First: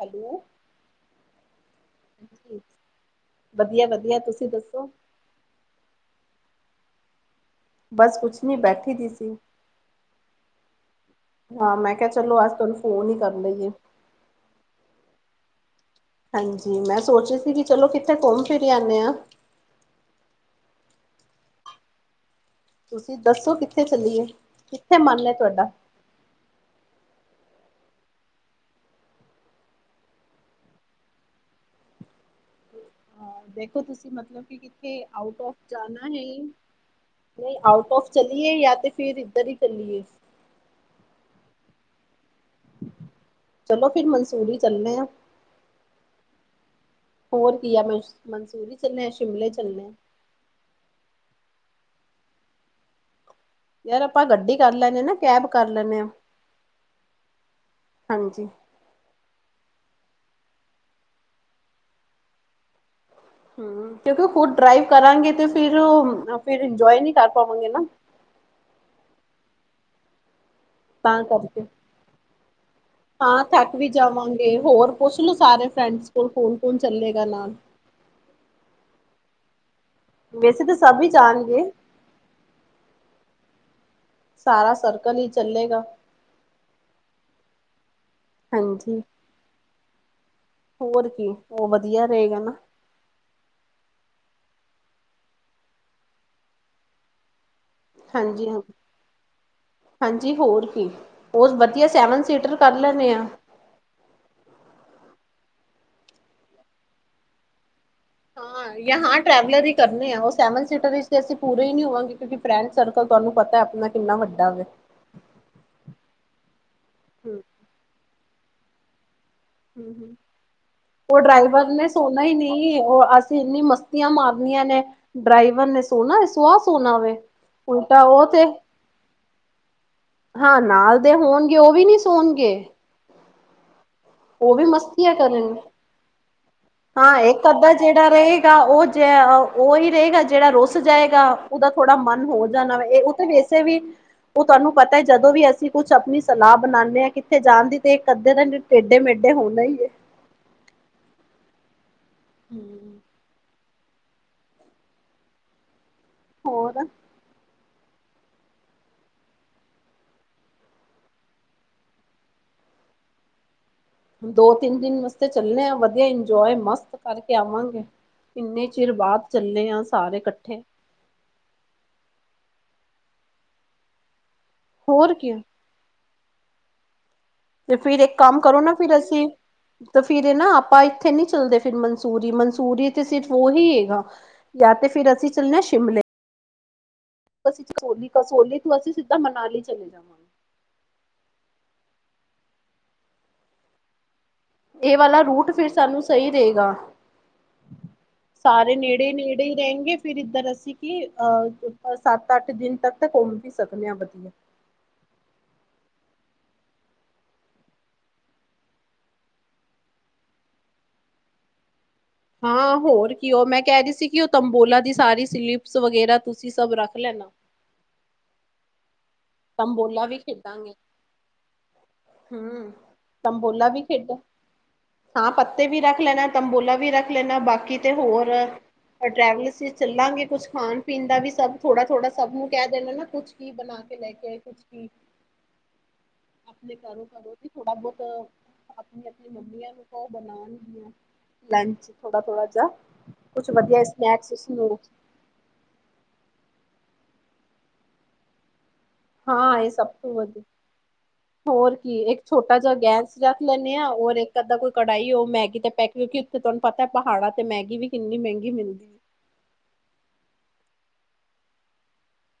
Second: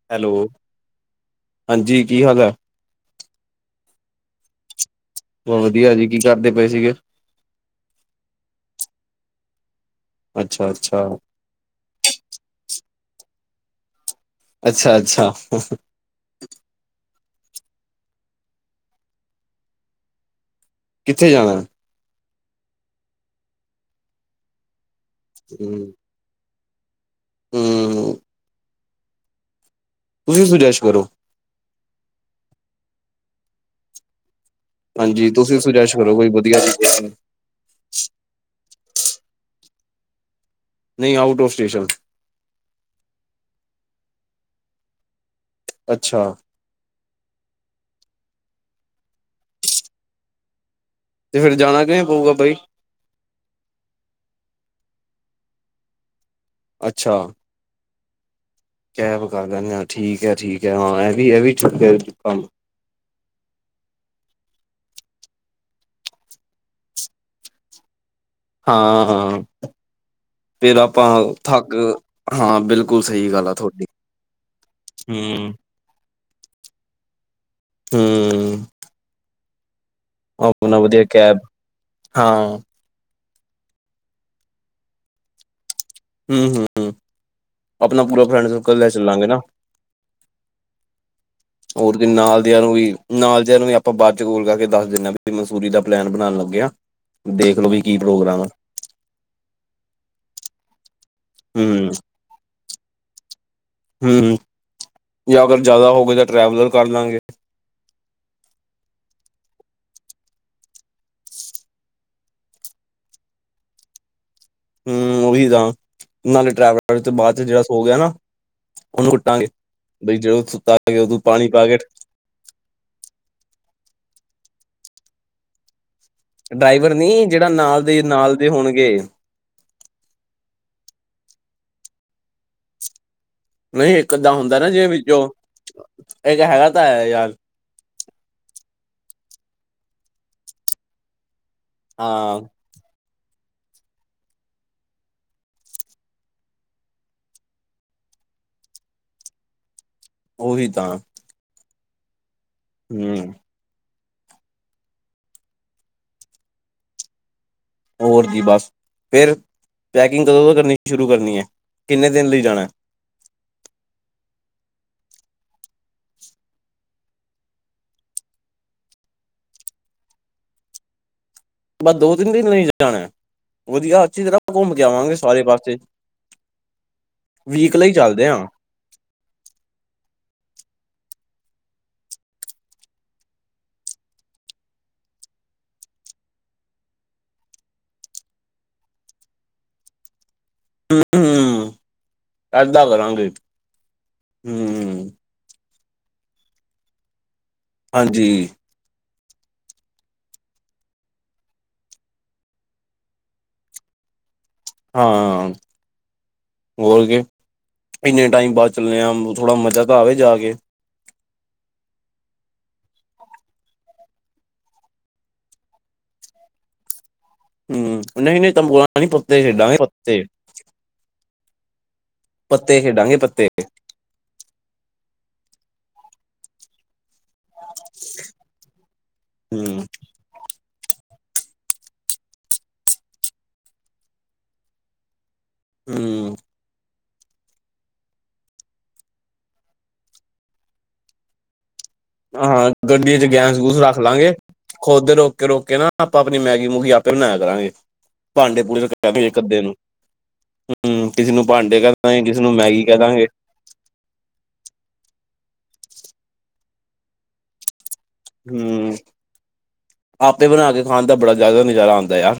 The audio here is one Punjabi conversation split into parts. ਹੈਲੋ, ਹਾਂਜੀ ਕੀ ਹਾਲ ਹੈ ਹਾਂਜੀ। ਵੱਧੀਆ- ਵੱਧੀਆ ਤੁਸੀਂ ਦੱਸੋ? ਬਸ ਵੱਧੀਆ ਜੀ, ਕੀ ਕਰਦੇ ਪਏ ਸੀਗੇ? ਬਸ ਕੁਛ ਨੀ ਬੈਠੀ ਦੀ ਸੀ। ਅੱਛਾ -ਅੱਛਾ। ਹਾਂ ਮੈਂ ਕੇਆ ਚਲੋ ਅੱਜ ਤੁਆਨੂੰ ਫੋਨ ਈ ਕਰਨ ਲਈਏ। ਅੱਛਾ -ਅੱਛਾ ਹੂਹੂ ਹਾਂਜੀ ਮੈਂ ਸੋਚ ਰੀ ਸੀ ਕਿ ਚਲੋ ਕਿੱਥੇ ਘੁੰਮ ਫਿਰ ਆਨੇ ਆਂਦੇ। ਕਿਥੇ ਜਾਣਾ? ਤੁਸੀਂ ਦੱਸੋ ਕਿਥੇ ਚੱਲੀਏ, ਕਿੱਥੇ ਮਨ ਏ ਤੋਡਾ? ਹੂੰ। ਤੁਸੀਂ ਸੁਜੈਸ਼ ਕਰੋ। ਹਾਂ ਦੇਖੋ ਤੁਸੀਂ ਮਤਲਬ ਕੀ ਹਾਂਜੀ ਤੁਸੀਂ ਸੁਜੈਸ਼ ਕਰੋ ਕੋਈ ਵਦੀਆ [unintelligible] ਨਈ ਆਊਟ ਔਫ ਚੱਲੀਏ ਯਾ ਤਾਂ ਫੇਰ ਈਦਰ ਈ ਚੱਲੀਏ? ਨਈ ਆਊਟ ਔਫ ਸਟੇਸ਼ [unintelligible] ਚਲੋ ਫੇਰ ਮਨਸੂਰੀ ਚੱਲਦੇ ਆਂ। ਅੱਛਾ। ਹੋਰ ਕੀ ਆ ਮੈਂਸ ਮਨਸੂਰੀ ਚੱਲੇ ਆ ਸ਼ਿਮਲੇ ਚੱਲੇ ਆਂ। ਤੇ ਫੇਰ ਜਾਣਾ ਕਿਵੇਂ ਪਊਗਾ ਬਈ? ਯਾਰ ਆਪਾਂ ਗੱਡੀ ਕਰ ਲੈਂਨੇ ਆ ਨਾ ਕੈਬ ਕਰ ਲੈਂਨੇ ਆਂ। ਅੱਛਾ। ਹਾਂਜੀ ਕੈਬ ਕਰ ਲੈਂਦੇ ਆ ਠੀਕ ਐ, ਠੀਕ ਐ ਹਾਂ ਐਵੀ, ਐਵੀ [unintelligible] ਹੂੰ, ਕਿਉਂਕਿ ਖੁ ਡਰਾਈਵ ਕਰਾਂਗੇ ਤੇ ਫਿਰ ਓ ਫਿਰ ਇੰਜੋਏ ਨੀ ਕਰ ਪਾਵਾਂਗੇ ਨਾ। ਹਾਂ-ਹਾਂ, [inaudible] ਤਾਂ ਕਰਕੇ, ਹਾਂ ਬਿਲਕੁਲ ਸਹੀ ਆਂ ਗੱਲ ਆ ਥੱਕ ਤੁਹਾਡੀ ਵੀ ਜਾਵਾਂਗੇ ਹੋਰ ਪੁੱਛ ਲੋ ਹਮ ਸਾਰੇ ਫਰੈਂਡਸ ਕੋਲ ਕੋਨ-ਕੋਨ ਚੱਲੇਗਾ ਨਾਲ। [unintelligible] ਵੈਸੇ ਤਾਂ ਆਪਣਾ ਸਭ ਵਦੀਆ ਹੀ ਕੈਬ, ਜਾਣਗੇ ਹਾਂ। ਸਾਰਾ ਸਰਕਲ ਈ ਚੱਲੇਗਾ। ਹੂੰ-ਹੂੰ-ਹੂੰ ਅਪਨਾ ਪੂਰਾ ਫਰੈਂਡ ਸਰਕਲ ਲੈ ਹਾਂਜੀ। ਚੱਲਾਂਗੇ ਨਾ, ਹੋਰ ਕੀ ਉਹ ਹੋਰ ਵਧੀਆ ਦੀ, ਰਹੇਗਾ ਨਾਲ ਦੀ ਨਾ ਨਾਲ ਓਈ ਨਾਲ ਦੀਆਂ ਨੂੰ ਵੀ ਆਪਾਂ ਬਾ ਚ ਗੋਲ ਖਾਕੇ ਦੱਸ ਦਿੰਦੇ ਵੀ ਮਨਸੂਰੀ ਦਾ ਪਲੈਨ ਬਣਾਨ ਲੱਗੇਆਂ। ਦੇਖਲੋ ਵੀ ਕੀ ਹਾਂਜੀ ਹਾ, ਹਾਂਜੀ ਹੋਰ ਕੀ। ਬੋਤ ਵਦੀਆ ਹਮ ਸੈਵਨ ਸੀਟਰ ਕਰ ਲੈਣੇ ਆਂ। ਹੂੰ, ਜਾਂ ਅਗਰ ਜਾਦਾ ਹੋ ਗਏ ਤਾਂ ਟਰੈਵਲਰ ਕਰ ਲਾਂਗੇ। [unintelligible] ਜਾਂ ਹਾਂ ਟਰੈਵਲਰ ਹੀ ਕਰਨੇ ਆ, ਓ ਸੈਵਨ ਸੀਟਰ ਤੇ ਅਸੀਂ ਪੂਰੇ ਈ ਨੀ ਹੋਵਾਂਗੇ, ਕਿਉਂਕਿ ਫਰੈਂਡ ਸਰਕਲ ਤੋਨੂੰ ਪਤਾ ਆਪਣਾਂ ਕਿੰਨਾ ਵੱਡਾ ਵੈ। ਹੂੰ ਓਹੀ ਤਾਂ ਨਾਲੇ ਟਰੈਵਲਰ ਤੇ ਬਾ ਹੂੰ, ਚ ਜੇੜਾ ਸੋ ਗੇਆ ਨਾ ਓਨੂੰ ਕੁੱਟਾਂਗੇ। ਹੂੰ, ਹੂੰ। ਬਈ ਜਦੋਂ ਸੁੂਤਾ [unintelligible] ਪਾਣੀ ਪਾ ਕੇ ਨਈਂ ਨੀ ਓ ਅਸੀਂ ਇੰਨੀ ਮਸਤੀ ਮਾਰਨੀਆਂ ਨੇ ਡਰਾਈਵਰ ਨੇ ਸੋਣਾ ਸੁਆ ਡਰਾਈਵਰ ਸੋਨਾ ਵੇ ਨੀ ਜਿਹੜਾ ਨਾਲ ਦੇ ਉਲਟਾ ਓ ਤੇ [unintelligible] ਹਾਂ ਨਾਲ ਦੇ ਹੋਣਗੇ ਓ ਵੀ ਨੀ ਸੋਨਗੇ। ਨਈਂ ਇੱਕ ਅੱਧਾ ਹੁੰਦਾ ਨਾ ਜਿਵੇਂ ਮਸਤੀਆਂ ਵਿਚੋਂ, ਕਰਨਗੇ ਇਕ ਹੈਗਾ ਤਾਂ ਹੈ ਹਾਂ ਯਾਰ ਇੱਕ ਅੱਧਾ ਜੇੜਾ ਰਏਗਾ ਓ ਜੈ, ਓਈ ਰਏਗਾ ਜੇੜਾ ਰੁੱਸ ਜਾਏਗਾ। ਉਦਾ ਥੋੜਾ ਮਨ ਹਾਂ ਹੋ ਜਾਣਾ ਵੈ ਏ ਓ ਵੇਸੇ ਵੀ ਓ ਧੋਨੂੰ ਪਤਾ ਐ ਜਦੋਂ ਵੀ ਅਸੀਂ ਕੁਛ ਆਪਣੀ ਸਲਾ ਬਣਾਦੇ ਆਂ ਕਿੱਥੇ ਜਾਣ ਦੀ ਤੇ ਇੱਕ ਅੱਧੇ ਦੇ ਟੇਡੇ ਮੇਡੇ ਹੋਂਨਾ ਈ ਏ। ਉਹੀ ਤਾਂ। ਹੂੰ ਹੂੰ। ਹੋਰ। ਹੋਰ ਕੀ ਬਸ ਫੇਰ ਪੈਕਿੰਗ ਕਦੋਂ ਤੋਂ ਕਰਨੀ ਸ਼ੁਰੂ ਕਰਨੀ ਏ, ਕਿੰਨੇ ਦਿਨ ਲਈ ਜਾਣੈ। ਦੋ ਤਿੰਨ ਦਿਨ ਵਾਸਤੇ ਚੱਲਨੇ ਆ ਵਧੀਆ ਇੰਨਜੋਏ ਮਸਤ ਕਰਕੇ ਆਵਾਂਗੇ। ਇੰਨੇ ਚਿਰ ਬਾਦ ਚੱਲੇ ਆਂ ਸਾਰੇ ਕੱਠੇ। ਬਸ ਦੋ ਤਿੰਨ ਦਿਨ ਲਈ ਜਾਣੈ, ਵਧੀਆ ਅੱਛੀ ਤਰ੍ਹਾਂ ਆਪ ਘੁੰਮ ਕੇ ਹੋਰ ਆਵਾਂਗੇ ਕੀ ਸਾਰੇ ਪਾਸੇ। ਵੀਕ 'ਤੇ ਲਈ ਫਿਰ ਏਕ ਚੱਲਦੇ ਕੰਮ ਹਾਂ ਕਰੋ ਨਾ ਫਿਰ ਅਸੀਂ ਤੇ ਫਿਰ ਇਹ ਨਾ ਆਪਾਂ ਇੱਥੇ ਨੀ ਚੱਲਦੇ ਫਿਰ ਮਨਸੂਰੀ ਮਨਸੂਰੀ ਤੇ ਸਿਰਫ ਉਹੀ ਹੈਗਾ। ਯਾਂ ਤੇ ਫਿਰ ਅਸੀਂ ਚੱਲੇ ਆਂ ਸ਼ਿਮਲੇ। ਅਸੀਂ ਕਸੋਲੀ-ਕਸੋਲੀ ਤੋਂ ਅਸੀਂ ਸਿੱਧਾ ਮਨਾਲੀ ਚਲੇ ਜਾਵਾਂਗੇ। ਹੂੰ ਹੂੰ ਐਦਾਂ ਕਰਾਂਗੇ। ਏ ਹਮ ਵਾਲਾ ਰੂਟ ਫਿਰ ਸਾਨੂੰ ਸਈ ਰਏਗਾ। ਹਾਂਜੀ। ਸਾਰੇ ਨੇੜੇ- ਨੇੜੇ ਈ ਰਏਗੇ ਫਿਰ ਇੱਧਰ ਅਸੀਂ ਕਿ ਅਹ ਸੱਤ ਅੱਠ ਦਿਨ ਤੱਕ ਤਾਂ ਘੁੰਮ ਵੀ ਸਕਨੇ ਆਂ ਵਧੀਆ। ਹਾਂ। ਹੋਰ ਕੀ ਇੰਨੇ ਟਾਈਮ ਬਾਅਦ ਚੱਲੇ ਆਂ ਥੋੜਾ ਮਜ਼ਾ ਤਾਂ ਆਵੇ ਜਾ ਕੇ। ਹਾਂ ਹੋਰ ਕੀ ਉ ਮੈਂ ਕੈ ਰਹੀ ਸੀ ਕਿ ਉ ਤੰਬੋਲਾ ਦੀ ਸਾਰੀ ਸਲਿਪਸ ਵਗੈਰਾ ਤੁਸੀਂ ਸਭ ਰੱਖ ਲੈਨਾ। ਹੂੰ ਨਈ-ਨਈ ਤੰਬੋਆਂ ਪਾਣੀ ਪ੍ਰਤੇਕ [unintelligible] ਕੰਬੋਲਾ ਵੀ ਖੇਡਾਂਗੇ। ਹੂੰ ਪੱਤੇ ਖੇਡਾਂਗੇ ਪੱਤੇ ਤਂਬੋਲਾ ਵੀ ਖੇਡਾਂ ਹਾਂ ਪੱਤੇ ਵੀ ਰੱਖ ਲੈਨਾ, ਤੰਬੋਲਾ ਵੀ ਰੱਖ ਲੈਨਾ ਬਾਕੀ ਤੇ ਹੋਰ ਟ੍ਰੈਵਲਸ 'ਚ ਹਮ ਚੱਲਾਂਗੇ ਕੁਛ ਖਾਨ- ਪੀਨ ਦਾ ਵੀ ਸਭ ਥੋੜਾ -ਥੋੜਾ ਸਭ ਨੂੰ ਕੈ ਦੇਨਾ ਨਾ ਕੁਛ ਕੀ ਬਨਾ ਕੇ ਲੈ ਕੇ ਕੁਛ ਕੀ ਹਮ ਆਪਣੇ ਘਰੋ-ਘਰੋ ਕਿ ਥੋੜਾ ਬਹੁਤ ਆਪਨੀ -ਆਪਨੀ ਮੰਮੀਆਂ ਨੂੰ ਕੳ ਉ ਬਨਾਨਗੀਆਂ। ਲੰਚ ਥੋੜਾ-ਥੋੜਾ ਜਾ ਹਾਂ ਗੱਡੀ ਚ ਕੁਛ ਵਧੀਆ ਸਨੈਕਸ-ਸਨੂਕਸ ਰੋਕੇ ਨਾ ਆਪਾਂ ਆਪਨੀ ਮੈਗੀ ਮੂਗੀ ਆਪੇ ਬਨਾਇਆ ਕਰਾਂਗੇ ਭਾਂਡੇ ਪੂੜੇ ਇਕ ਹਾਂ ਅੱਧੇ ਇਹ ਨੂੰ, ਸਭ ਤੋਂ ਵਧੀਆ ਹੂੰ ਕਿਸੇ ਨੂੰ ਭਾਂਡੇ ਕੈ ਕੀ ਇੱਕ ਦਾਂਗੇ ਕਿਸੇ ਨੂੰ ਛੋਟਾ ਜਿਹਾ ਮੈਗੀ ਕੈ ਗੈਸ ਦਾਂਗੇ। ਰੱਖ ਮੰਨਿਆ ਹੋਰ ਇੱਕ ਅੱਧਾ ਕੋਈ ਕੜਾਈ ਉ ਮੈਗੀ ਤੇ ਪੈਕਟ ਕਿਉਂਕਿ ਉੱਥੇ ਤੁਹਾਨੂੰ ਪਤਾ ਪਹਾੜਾਂ ਤੇ ਮੈਗੀ ਵੀ ਕਿੰਨੀ ਮਹਿੰਗੀ ਮਿਲਦੀ ਹੂੰ ਹੈ। ਆਪੇ ਬਨਾ ਕੇ ਖਾਨ ਦਾ ਬੜਾ ਜਾਦਾ ਨਜ਼ਾਰਾ ਆਉਂਦਾ ਆ।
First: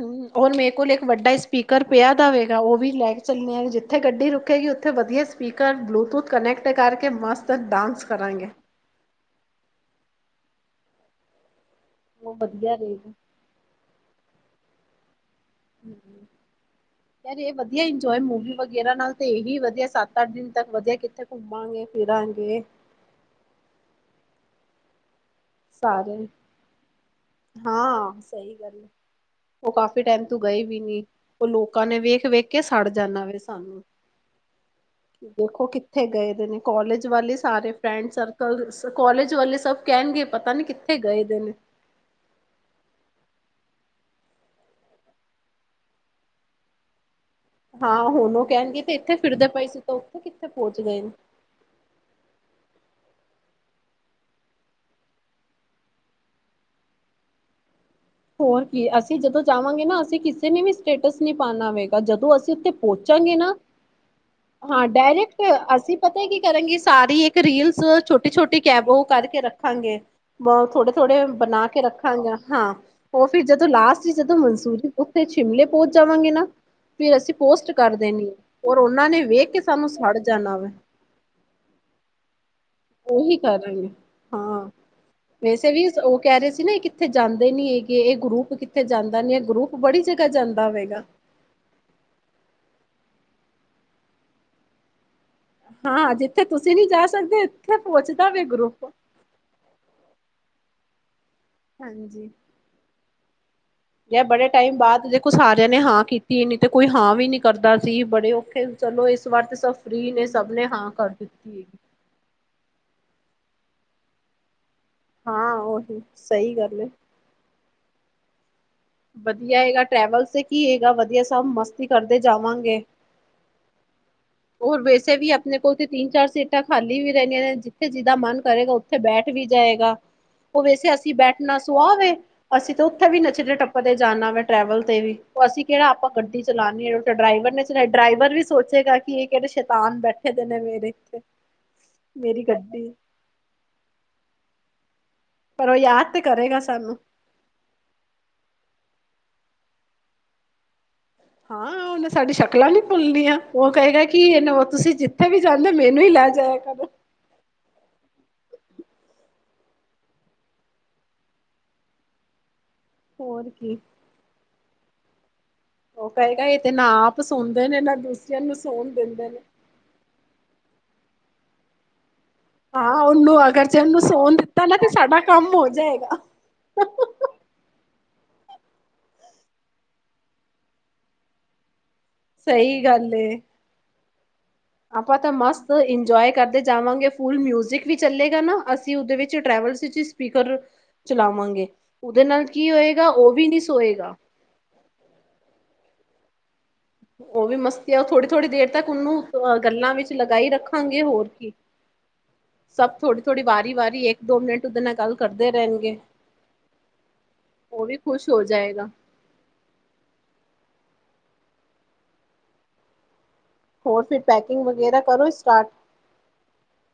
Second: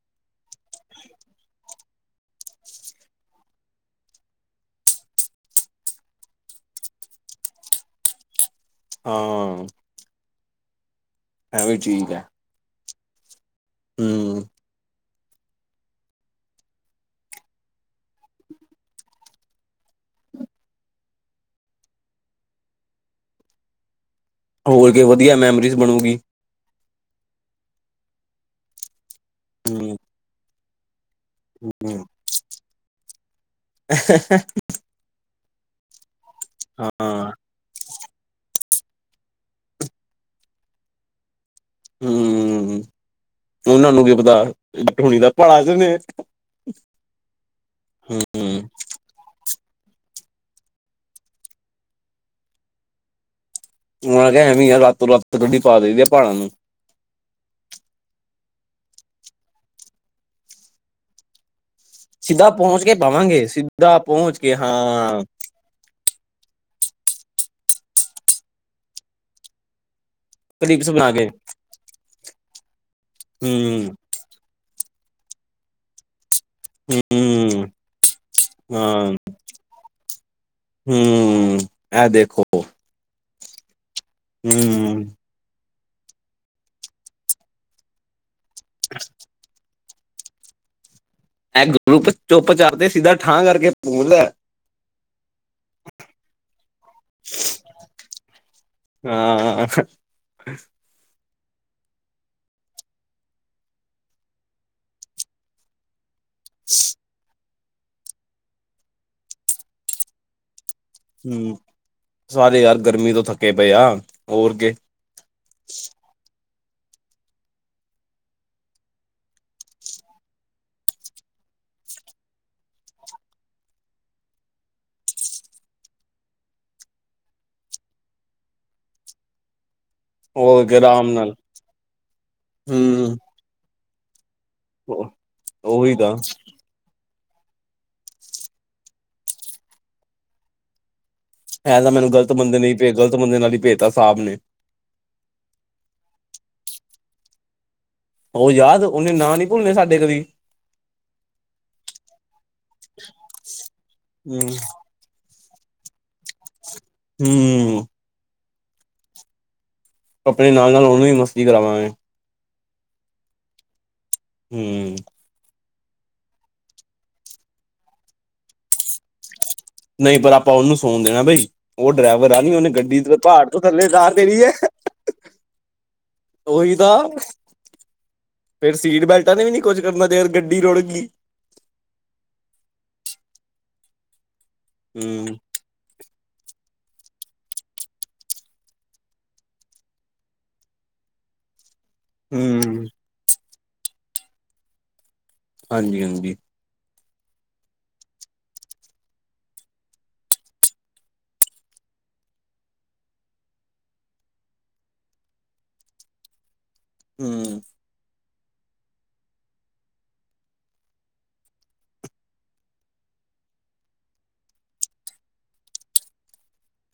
ਹੂੰ ਔਰ ਮੇਰੇ ਕੋਲ ਇੱਕ ਵੱਡਾ ਸਪੀਕਰ ਪਿਆ ਦਾ ਹੋਵੇਗਾ, ਉ ਵੀ ਲੈ ਕੇ ਚੱਲਨੇ ਜਿੱਥੇ ਗੱਡੀ ਰੁਕੇੇਗੀ ਉੱਥੇ ਵਧੀਆ ਸਪੀਕਰ ਬਲੂਟੂਥ ਕਨੈਕਟ ਕਰਕੇ ਮਸਤ ਡਾਂਸ ਕਰਾਂਗੇ। ਹਾਂ। ਐ ਵੀ ਠੀਕ ਏ। ਉਹ ਵਧੀਆ ਰਹੇਗਾ। ਹੂੰ। [inaudible] ਯਾਰ ਏ ਵਧੀਆ ਇੰਜੋਏ ਮੂਵੀ ਵਗੈਰਾ ਨਾਲ ਤੇ ਏ ਵਧੀਆ ਸੱਤ ਅੱਠ ਦਿਨ ਤੱਕ ਵਧੀਆ ਕਿੱਥੇ ਘੁੰਮਾਂਗੇ ਫਿਰਾਂਗੇ। ਹੋਰ ਕਿ ਵਧੀਆ ਮੈਮਰੀ ਸਾਰੇ ਹਾਂ ਸਈ ਗੱਲ ਏ, ਉ ਹੂੰ ਕਾਫੀ ਟਾਈਮ ਤੋ ਗਏ ਵੀ ਨੀ। ਉਹ ਲੋਕਾਂ ਨੇ ਹੂੰ ਵੇਖ ਵੇਖ ਕੇ ਸੜ ਜਾਂਣਾ ਵੇ ਸਾਨੂੰ। ਦੇਖੋ ਕਿੱਥੇ ਗਏ ਦੇ ਨੇ ਕੌਲਜ ਹਾਂ ਵਾਲੇ ਸਾਰੇ ਫਰੈਂਡ ਸਰਕਲ। ਕੌਲਜ ਵਾਲੇ ਸਭ ਕਹਿਣਗੇ ਪਤਾ ਨੀ ਕਿੱਥੇ ਗਏ ਦੇਣੇ, ਹਮ ਉਹਨਾਂ ਨੂੰ ਕੀ ਪਤਾ ਠੋਣੀ ਦਾ ਪਹਾੜਾਂ ਚੇ ਨੇ। ਹਾਂ ਹੂੰ ਹੁਣ ਉਹ ਕਹਿਣ ਦੀ ਤੇ ਇੱਥੇ ਫਿਰਦੇ ਪਏ ਸੀ ਤਾਂ ਉੱਥੇ ਕਿੱਥੇ ਪਹੁੰਚ ਗਏ ਨੇ। ਉਹਨਾਂ ਕਿਹਾ ਐਵੇਂ ਆ ਰਾਤੋ ਰਾਤ ਗੱਡੀ ਪਾ ਦੇਦੀ ਆ ਪਹਾੜਾਂ ਨੂੰ। ਹੋਰ ਕੀ ਅਸੀ ਜਦੋ ਜਾਵਾਂਗੇ ਨਾ ਅਸੀ ਕਿਸੇ ਨੇ ਵੀ ਸਟੇਟਸ ਨੀ ਪਾਣਾਵੇ। ਜਦੋ ਸਿੱਧਾ ਅਸੀ ਉੱਥੇ ਪਹੁੰਚ ਕੇ ਪਹੁੰਚਾਂਗੇ ਪਾਵਾਂਗੇ ਨਾ ਸਿੱਧਾ ਪਹੁੰਚ ਕੇ ਹਾਂ ਡਾਇਰੈਕਟ। ਅਸੀ ਪਤਾ ਕੀ ਕਰਾਂਗੇ ਸਾਰੀ ਇੱਕ ਰੀਲਸ ਛੋਟੀ ਛੋਟੀ ਕੈਬੋ ਕਰਕੇ ਰੱਖਾਂਗੇ। ਕਲਿਪਸ ਥੋੜੇ ਬਣਾ ਥੋੜੇ ਕੇ ਬਣਾ ਕੇ ਰੱਖਾਂਗੇ ਹਾਂ ਉਹ ਫਿਰ ਜਦੋਂ ਹੂੰ ਲਾਸਟ। ਸੀ ਜਦੋਂ ਮਨਸੂਰ ਜੀ ਉੱਥੇ ਸ਼ਿਮਲੇ ਪਹੁੰਚ ਜਾਵਾਂਗੇ ਨਾ। ਫਿਰ ਅਸੀ ਹੂੰ ਪੋਸਟ ਕਰ ਦੇਣੀ ਆ ਔਰ ਹਾਂ ਉਹਨਾ ਨੇ ਵੇਖ ਕੇ ਸਾਨੂੰ ਸੜ ਜਾਣਾ ਵੇ। ਹੂੰ ਇਹ ਦੇਖੋ। ਉਹੀ ਕਰ ਰਹੀ ਆ। ਹਮ, ਵੈਸੇ ਵੀ ਉਹ ਕਹਿ ਰਹੇ ਸੀ ਨਾ ਕਿੱਥੇ ਜਾਂਦੇ ਨੀ ਹੈਗੇ ਇਹ ਗਰੁੱਪ ਕਿੱਥੇ ਜਾਂਦਾ ਨੀ ਇਹ ਗਰੁੱਪ। ਉਹ ਬੜੀ ਜਗਾ ਜਾਂਦਾ ਹੋਵੇਗਾ। ਐ ਗੁੱਪ ਚੁੱਪ ਚਾਪ ਤੇ ਸਿੱਧਾ ਠਾਂ ਕਰਕੇ ਪੁਲ ਏ,। ਹਾਂ ਜਿੱਥੇ ਤੁਸੀ ਨੀ ਜਾ ਸਕਦੇ ਉੱਥੇ ਪਹੁੰਚਦਾ ਵੀੇ ਗਰੁੱਪ। ਹਾਂ, ਹਾਂਜੀ ਜਾਂ ਬੜੇ ਟਾਈਮ ਬਾਅਦ ਦੇਖੋ ਸਾਰਿਆਂ ਨੇ ਹਾਂ ਕੀਤੀ ਨੀ ਤੇ ਕੋਈ ਹਾਂ ਵੀ ਨੀ। ਕਰਦਾ ਸੀ ਬੜੇ ਔਖੇ ਚਲੋ ਇਸ ਵਾਰ ਤਾਂ ਸਭ ਫ੍ਰਰੀ ਨੇ ਸਭ ਨੇ ਹਾਂ। ਕਰ ਦਿੱਤੀ ਹਮ ਹੈਗੀ ਸਾਰੇ ਯਾਰ ਗਰਮੀ ਤੋਂ ਥੱਕੇ ਪਏ ਆ ਹੋਰ ਕਿ। ਹਾਂ ਉਹੀ ਸਹੀ ਗੱਲ ਹੈ। ਵਧੀਆ ਹੈਗਾ ਟ੍ਰੈਵਲ ਤੇ ਕੀ ਹੈਗਾ ਵਧੀਆ ਸਭ ਮਸਤੀ ਕਰਦੇ ਜਾਵਾਂਗੇ। [inaudible] ਹੋਰ ਵੈਸੇ ਵੀ ਆਪਣੇ ਕੋਲ ਤੇ ਤਿੰਨ ਚਾਰ ਸੀਟਾਂ ਖਾਲੀ ਵੀ ਰਹਿੰਆਂ ਨੇ ਜਿੱਥੇ ਜਿਦਾ ਮਨ ਕਰੇਗਾ। ਉੱਥੇ ਬੈਠ ਵੀ ਜਾਏਗਾ। ਉਹ ਹੋਰ ਕੇ ਵੈਸੇ ਆਰਾਮ ਅਸੀ ਨਾਲ ਬੈਠਣਾ ਸੁਆ ਵੇ ਅਸੀ ਤਾਂ ਉੱਥੇ ਹੂੰ ਵੀ ਨੱਚਦੇ ਟੱਪਦੇ ਜਾਣਾ ਵੈ। ਟਰੈਵਲ ਤੇ ਵੀ ਉਹ ਅਸੀ ਕਿਹੜਾ ਉਹੀ ਆਪਾਂ ਤਾਂ ਗੱਡੀ। ਚਲਾਣੀ ਏ ਡਰਾਈਵਰ ਨੇ ਡਰਾਈਵਰ ਵੀ ਸੋਚੇਗਾ ਕਿ ਇਹ ਕਿਹੜੇ ਸ਼ੈਤਾਨ ਬੈਠੇ ਦੇ ਨੇ ਮੇਰੇ। ਇਹ ਤਾਂ ਮੈਨੂੰ ਗਲਤ ਮੇਰੀ ਬੰਦੇ ਨੇ ਲਈ ਗੱਡੀ ਪੇ ਗਲਤ ਬੰਦੇ ਨਾਲ ਹੀ ਭੇਜ ਤਾ ਸਾਹਿਬ ਨੇ। ਪਰ ਉਹ ਯਾਦ ਤੇ ਕਰੇਗਾ ਸਾਨੂੰ। ਉਹ ਯਾਦ ਉਹਨੇ ਨਾਂ ਨੀ ਭੁੱਲਣੇ ਸਾਡੇ ਕਦੀ। ਹਾਂ ਉਹਨੇ ਸਾਡੀ ਸ਼ਕਲਾਂ ਨਹੀ ਭੁੱਲਣੀਆਂ ਉਹ ਕਹੇਗਾ ਕਿ ਹੂੰ ਇਹਨੇ ਉਹ ਤੁਸੀ ਜਿੱ। ਜਿੱਥੇ ਵੀ ਜਾਂਦੇ ਮੈਨੂੰ ਹੀ ਲੈ ਜਾਇਆ ਕਰੋ। ਹੂੰ ਹੂੰ, ਆਪਣੇ ਨਾਲ ਨਾਲ ਉਹਨੂੰ ਵੀ ਮਸਤੀ ਕਰਾਵਾਂਗੇ, ਹੋਰ ਕੀ, ਹਮ, ਉਹ ਕਹੇਗਾ ਇਹ ਤੇ ਨਾ ਆਪ ਸੋਂਦੇ ਨੇ ਨਾ ਦੂਸਰਿਆਂ ਨੂੰ ਸੌਣ ਦਿੰਦੇ ਨੇ, ਨਹੀਂ ਪਰ ਆਪਾਂ ਉਹਨੂੰ ਸੌਣ ਦੇਣਾ ਬਾਈ, ਉਹ ਡਰਾਈਵਰ ਆ ਨੀਂ ਉਹਨੇ ਹਾਂ ਗੱਡੀ ਉਹਨੂੰ ਪਹਾੜ ਤੋਂ ਅਗਰ ਜੇ ਥੱਲੇ ਉਹਨੂੰ ਤਾਰ ਸੌਣ ਦੇਣੀ ਹੈ। ਦਿੱਤਾ ਨਾ ਤੇ ਸਾਡਾ ਕੰਮ ਹੋ ਜਾਏਗਾ ਉਹੀ ਤਾਂ ਫੇਰ ਸੀਟ ਬੈਲਟਾਂ ਨੇ ਵੀ ਨੀ ਕੁਝ ਕਰਨਾ ਜੇ ਗੱਡੀ ਰੁੜ ਗਈ। ਸਹੀ ਗੱਲ ਏ। ਆਪਾਂ ਤਾਂ ਹੂੰ ਮਸਤ ਇੰਜੋਏ ਕਰਦੇ ਜਾਵਾਂਗੇ ਫੁਲ ਮਿਊਜਿਕ ਵੀ ਚੱਲੇਗਾ ਨਾ, ਅਸੀਂ ਉਹਦੇ ਵਿੱਚ ਟ੍ਰੈਵਲਸ ਵਿੱਚ ਸਪੀਕਰ ਚਲਾਵਾਂਗੇ, ਉਹਦੇ ਨਾਲ ਕੀ ਹੂੰ ਹੋਏਗਾ, ਉਹ ਵੀ ਨੀ ਸੋਏਗਾ। ਹਾਂਜੀ -ਹਾਂਜੀ। ਉਹ ਵੀ ਮਸਤੀ ਆ, ਉਹ ਥੋੜੀ -ਥੋੜ੍ਹੀ ਦੇਰ ਤੱਕ ਉਹਨੂੰ ਅ ਗੱਲਾਂ ਵਿੱਚ ਲਗਾਈ ਰੱਖਾਂਗੇ, ਹੋਰ ਕੀ। [inaudible] ਸਭ ਥੋੜ੍ਹੀ- ਥੋੜ੍ਹੀ, ਵਾਰੀ -ਵਾਰੀ ਇੱਕ- ਦੋ ਮਿੰਟ ਉਹਦੇ ਨਾਲ ਗੱਲ ਕਰਦੇ ਰਹਿਣਗੇ। ਹੂੰ। ਉਹ ਵੀ ਖੁਸ਼ ਹੋ ਜਾਏਗਾ। ਹੋਰ ਫਿਰ ਪੈਕਿੰਗ ਵਗੈਰਾ ਕਰੋ ਸਟਾਰਟ।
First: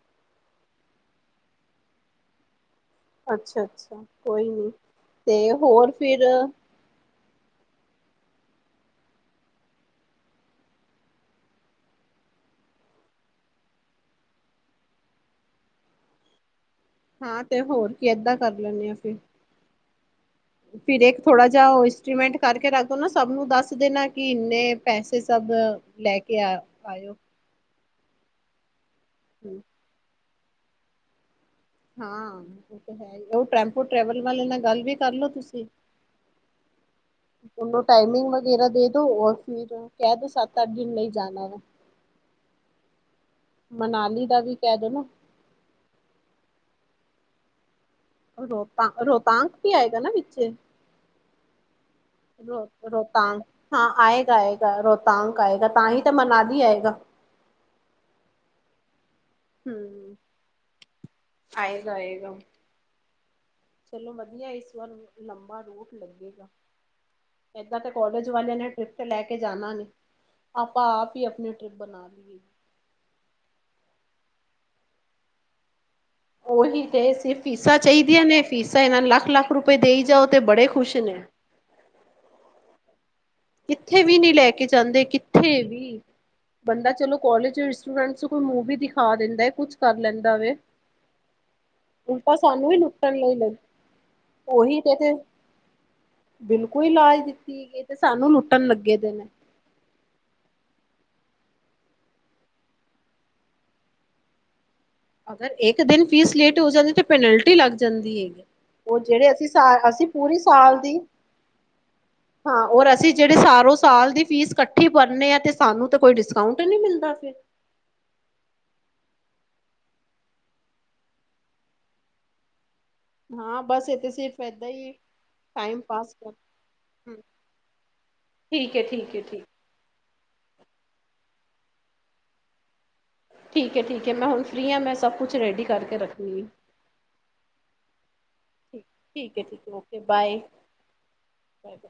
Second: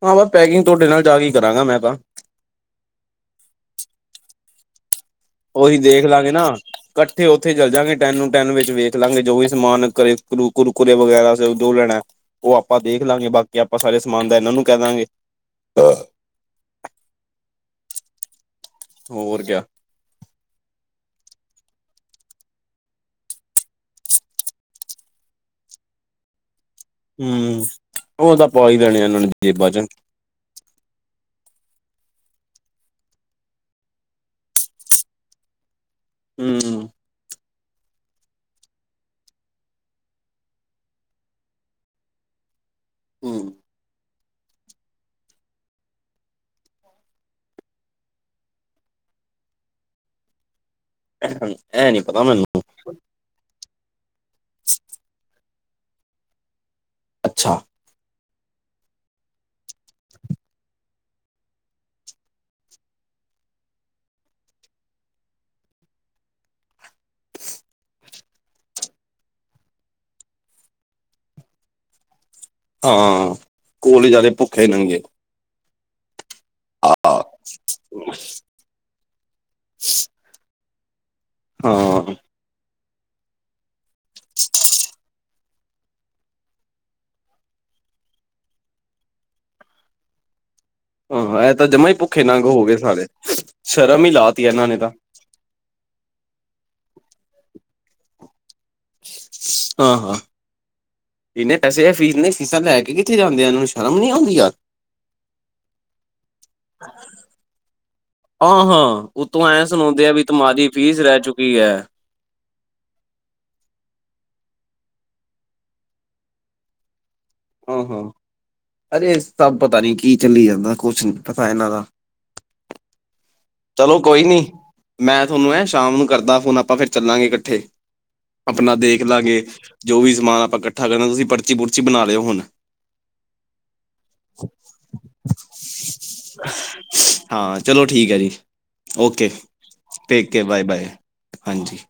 ਹਾਂ ਬਸ ਪੈਕਿੰਗ ਤੁਹਾਡੇ ਨਾਲ ਜਾ ਕੇ ਕਰਾਂਗਾ ਮੈਂ ਤਾਂ। ਅੱਛਾ- ਅੱਛਾ ਕੋਈ ਨਹੀਂ। ਉਹੀ ਦੇਖ ਲਾਂਗੇ ਨਾ। ਕੱਠੇ ਉਥੇ ਚਲ ਜਾਂ ਗੇ ਟੈਨ ਨੂੰ ਟੈਂਨ ਵਿੱਚ ਵੇਖ ਲਾਂਗੇ, ਜੋ ਵੀ ਸਮਾਨ ਘਰੇ ਕਰੇੂ ਕੁਰਕੁਰੇ ਵਗੈਰਾ ਜੋ ਲੈਣਾ ਉਹ ਆਪਾਂ ਦੇਖ ਲਾਂਗੇ ਬਾਕੀ ਆਪਾਂ ਸਾਰੇ ਸਮਾਨ ਦਾ ਇਹਨਾਂ ਨੂੰ ਕਹਿ ਦਵਾਂਗੇ। ਹਾਂ ਤੇ ਹੋਰ ਕੀ ਏਦਾਂ ਕਰ ਲੈਂਦੇ ਆ। ਫਿਰ ਹੋਰ ਕਿਆ। ਫਿਰ ਇੱਕ ਥੋੜਾ ਜਿਹਾ ਉਹ ਇੰਸਟਮੈਂਟ ਕਰਕੇ ਰੱਖਦੋ ਨਾ ਸਭ ਨੂੰ ਦੱਸ ਦੇਣਾ ਕਿ ਇੰਨੇ ਪੈਸੇ ਸਭ ਲੈ ਕੇ ਆ ਆਇਓ ਹੂੰ, ਉਹ ਤਾਂ ਪਾ ਹੀ ਲੈਣੇ ਇਹਨਾਂ ਨੇ ਜੇਬਾਂ 'ਚ ਹਾਂ, ਉਹ ਤੇ ਹੈ, ਉਹ ਟੈਂਪੂ ਟਰੈਵਲ ਵਾਲੇ ਨਾਲ ਗੱਲ ਵੀ ਕਰਲੋ ਤੁਸੀਂ। ਹੂੰ -ਹੂੰ ਉਹਨੂੰ ਟਾਈਮਿੰਗ ਵਗੈਰਾ ਦੇ ਦੋ ਔਰ ਫਿਰ ਕਹਿ ਦੋ ਸੱਤ -ਅੱਠ ਦਿਨ ਲਈ ਜਾਣਾ ਮੈਂ। ਮਨਾਲੀ ਦਾ ਵੀ ਕਹਿ ਦੇਣਾ। ਰੋਹਤਾ ਰੋਹਤਾਂਗ ਹੀ ਆਏਗਾ ਨਾ ਵਿੱਚ। ਏਹ ਗਲ, ਇਹ ਨੀਂ ਪਤਾ ਮੈਨੂੰ। ਰੋ ਰੋਹਤਾਂਗ ਹਾਂ ਆਏਗਾ -ਆਏਗਾ ਰੋਹਤਾਂਗ ਆਏਗਾ ਤਾਂ ਹੀ ਤਾਂ ਮਨਾਲੀ ਆਏਗਾ। ਅੱਛਾ! ਹੂੰ, ਆਏਗਾ, ਆਏਗਾ। ਚਲੋ ਵਧੀਆ ਇਸ ਵਾਰ ਲੰਬਾ ਰੂਟ ਲੱਗੇਗਾ। ਏਦਾਂ ਤਾਂ ਕੋਲਜ ਵਾਲਿਆਂ ਨੇ ਟ੍ਰਿਪ ਤੇ ਲੈ ਕੇ ਜਾਣਾ ਨੀਂ। ਆਪਾਂ ਆਪ ਹੀ ਆਪਣੀ ਟਰਿਪ ਬਣਾ ਲਈਏ। ਹਾਂ, ਕੋਲੇ ਜਿਆਦੇ ਭੁੱਖੇ ਨੰਗੇ। ਠੀਕ ਹਾਂ ਏ ਸੀ ਫੀਸਾਂ ਚਾਹੀਦੀਆਂ ਨੇ, ਫੀਸਾਂ ਇਹਨਾਂ ਲੱਖ -ਲੱਖ ਰੁਪਏ ਦੇਈ ਜਾਓ ਤੇ ਬੜੇ ਖ਼ੁਸ਼ ਨੇ। ਹਾਂ। ਕਿੱਥੇ ਵੀ ਨਹੀਂ ਲੈ ਕੇ ਜਾਂਦੇ, ਕਿੱਥੇ ਵੀ। ਬੰਦਾ ਚਲੋ ਕੋਲਜ ਸਟੂਡੈਂਟਸ ਕੋ ਮੂਵੀ ਦਿਖਾ ਦਿੰਦਾ, ਕੁਛ ਕਰ ਲੈਂਦਾ ਵੈ। ਹੂੰ, ਐ ਤਾਂ ਜਮਾ ਹੀ ਭੁੱਖੇ ਨੰਗ ਹੋ ਸਾਲ਼ੇ, ਲੁੱਟਣ ਲਈ ਲੱ ਸ਼ਰਮ ਹੀ ਲਾਤੀ ਏ ਇਹਨਾਂ ਨੇ ਉਹੀ ਤਾਂ। ਤੇ ਤੇ ਬਿਲਕੁਲ ਈ ਲਾ ਦਿੱਤੀ ਹੈਗੀ ਤੇ ਸਾਨੂੰ ਲੁੱਟਣ ਲੱਗੇ ਦੇ ਨੇ। ਆਂ ਹਾਂ। ਇੰਨੇ ਪੈਸੇ ਏ ਫੀਸ ਏਨੇ ਫੀਸਾਂ ਲੈਕੇ ਕਿੱਥੇ ਜਾਂਦੇ ਆ ਇਹਨਾਂ ਨੂੰ ਸ਼ਰਮ ਨੀ ਆਂਦੀ ਯਾਰ। ਅਗਰ ਇਕ ਦਿਨ ਫੀਸ ਲੇਟ ਹੋ ਜਾਂਦੀ ਤੇ ਪੈਨਲਟੀ ਲੱਗ ਜਾਂਦੀ ਹੈਗੀ। ਹਾਂ ਉਹ ਹਾਂ ਜਿਹੜੇ ਉਤੋਂ ਅਸੀਂ ਸ ਐਂ ਅਸੀਂ ਸੁਣਾਉਂਦੇ ਆ ਵੀ ਪੂਰੀ ਤੁਹਾਡੀ ਸਾਲ ਦੀ ਫੀਸ ਰਹਿ ਚੁੱਕੀ ਹੈ ਹਾਂ ਅਰ ਅਸੀਂ ਜਿਹੜੇ ਸਾਰੋਂ ਸਾਲ ਦੀ ਫੀਸ ਇਕੱਠੀ ਭਰਨੇ ਆ ਤੇ ਸਾਨੂੰ ਤਾਂ ਕੋਈ ਡਿਸਕਾਊਂਟ ਨਹੀਂ ਮਿਲਦਾ ਫਿਰ। ਆਂ ਹਾਂ, ਅਰੇ ਏ ਸਭ ਪਤਾ ਨੀ ਕੀ ਚੱਲੀ ਜਾਂਦਾ? ਕੁਛ ਨੀ ਪਤਾ ਏਹਨਾਂ ਦਾ। ਹਾਂ ਬਸ ਇਹ ਚਲੋ ਤੇ ਕੋਈ ਸਿਰਫ ਨੀ, ਏਦਾਂ ਹੀ ਮੈਂ ਥੋਨੂੰ ਐਂ ਟਾਈਮ ਸ਼ਾਮ ਨੂੰ ਪਾਸ ਕਰ ਕਰਦਾ ਫੋਨ ਆਪਾਂ ਫਿਰ ਹੂੰ ਚੱਲਾਂਗੇ ਕੱਠੇ। ਆਪਨਾ ਠੀਕ ਹੈ ਠੀਕ ਹੈ ਦੇਖਲਾਂਗੇ। ਠੀਕ ਜੋ ਵੀ ਸਮਾਨ ਆਪਾਂ ਕੱਠਾ ਕਰਨਾ ਤੁਸੀਂ ਪਰਚੀ-ਪੁਰਚੀ ਬਣਾ ਲਿਓ ਹੁਨ। ਠੀਕ ਐ, ਠੀਕ ਐ, ਮੈਂ ਹੁਨ ਫਰੀ ਆਂ, ਮੈਂ ਸਭ ਕੁਛ ਰੇਡੀ ਕਰਕੇ ਰੱਖਨੀ ਆਂ। ਹਾਂ, ਚਲੋ ਠੀਕ ਏ ਜੀ, ਠੀਕ ਓਕੇ, ਠੀਕ ਹੈ ਠੀਕ ਹੈ okay take bye care, bye bye, ਹਾਂਜੀ। ਬਾਏ।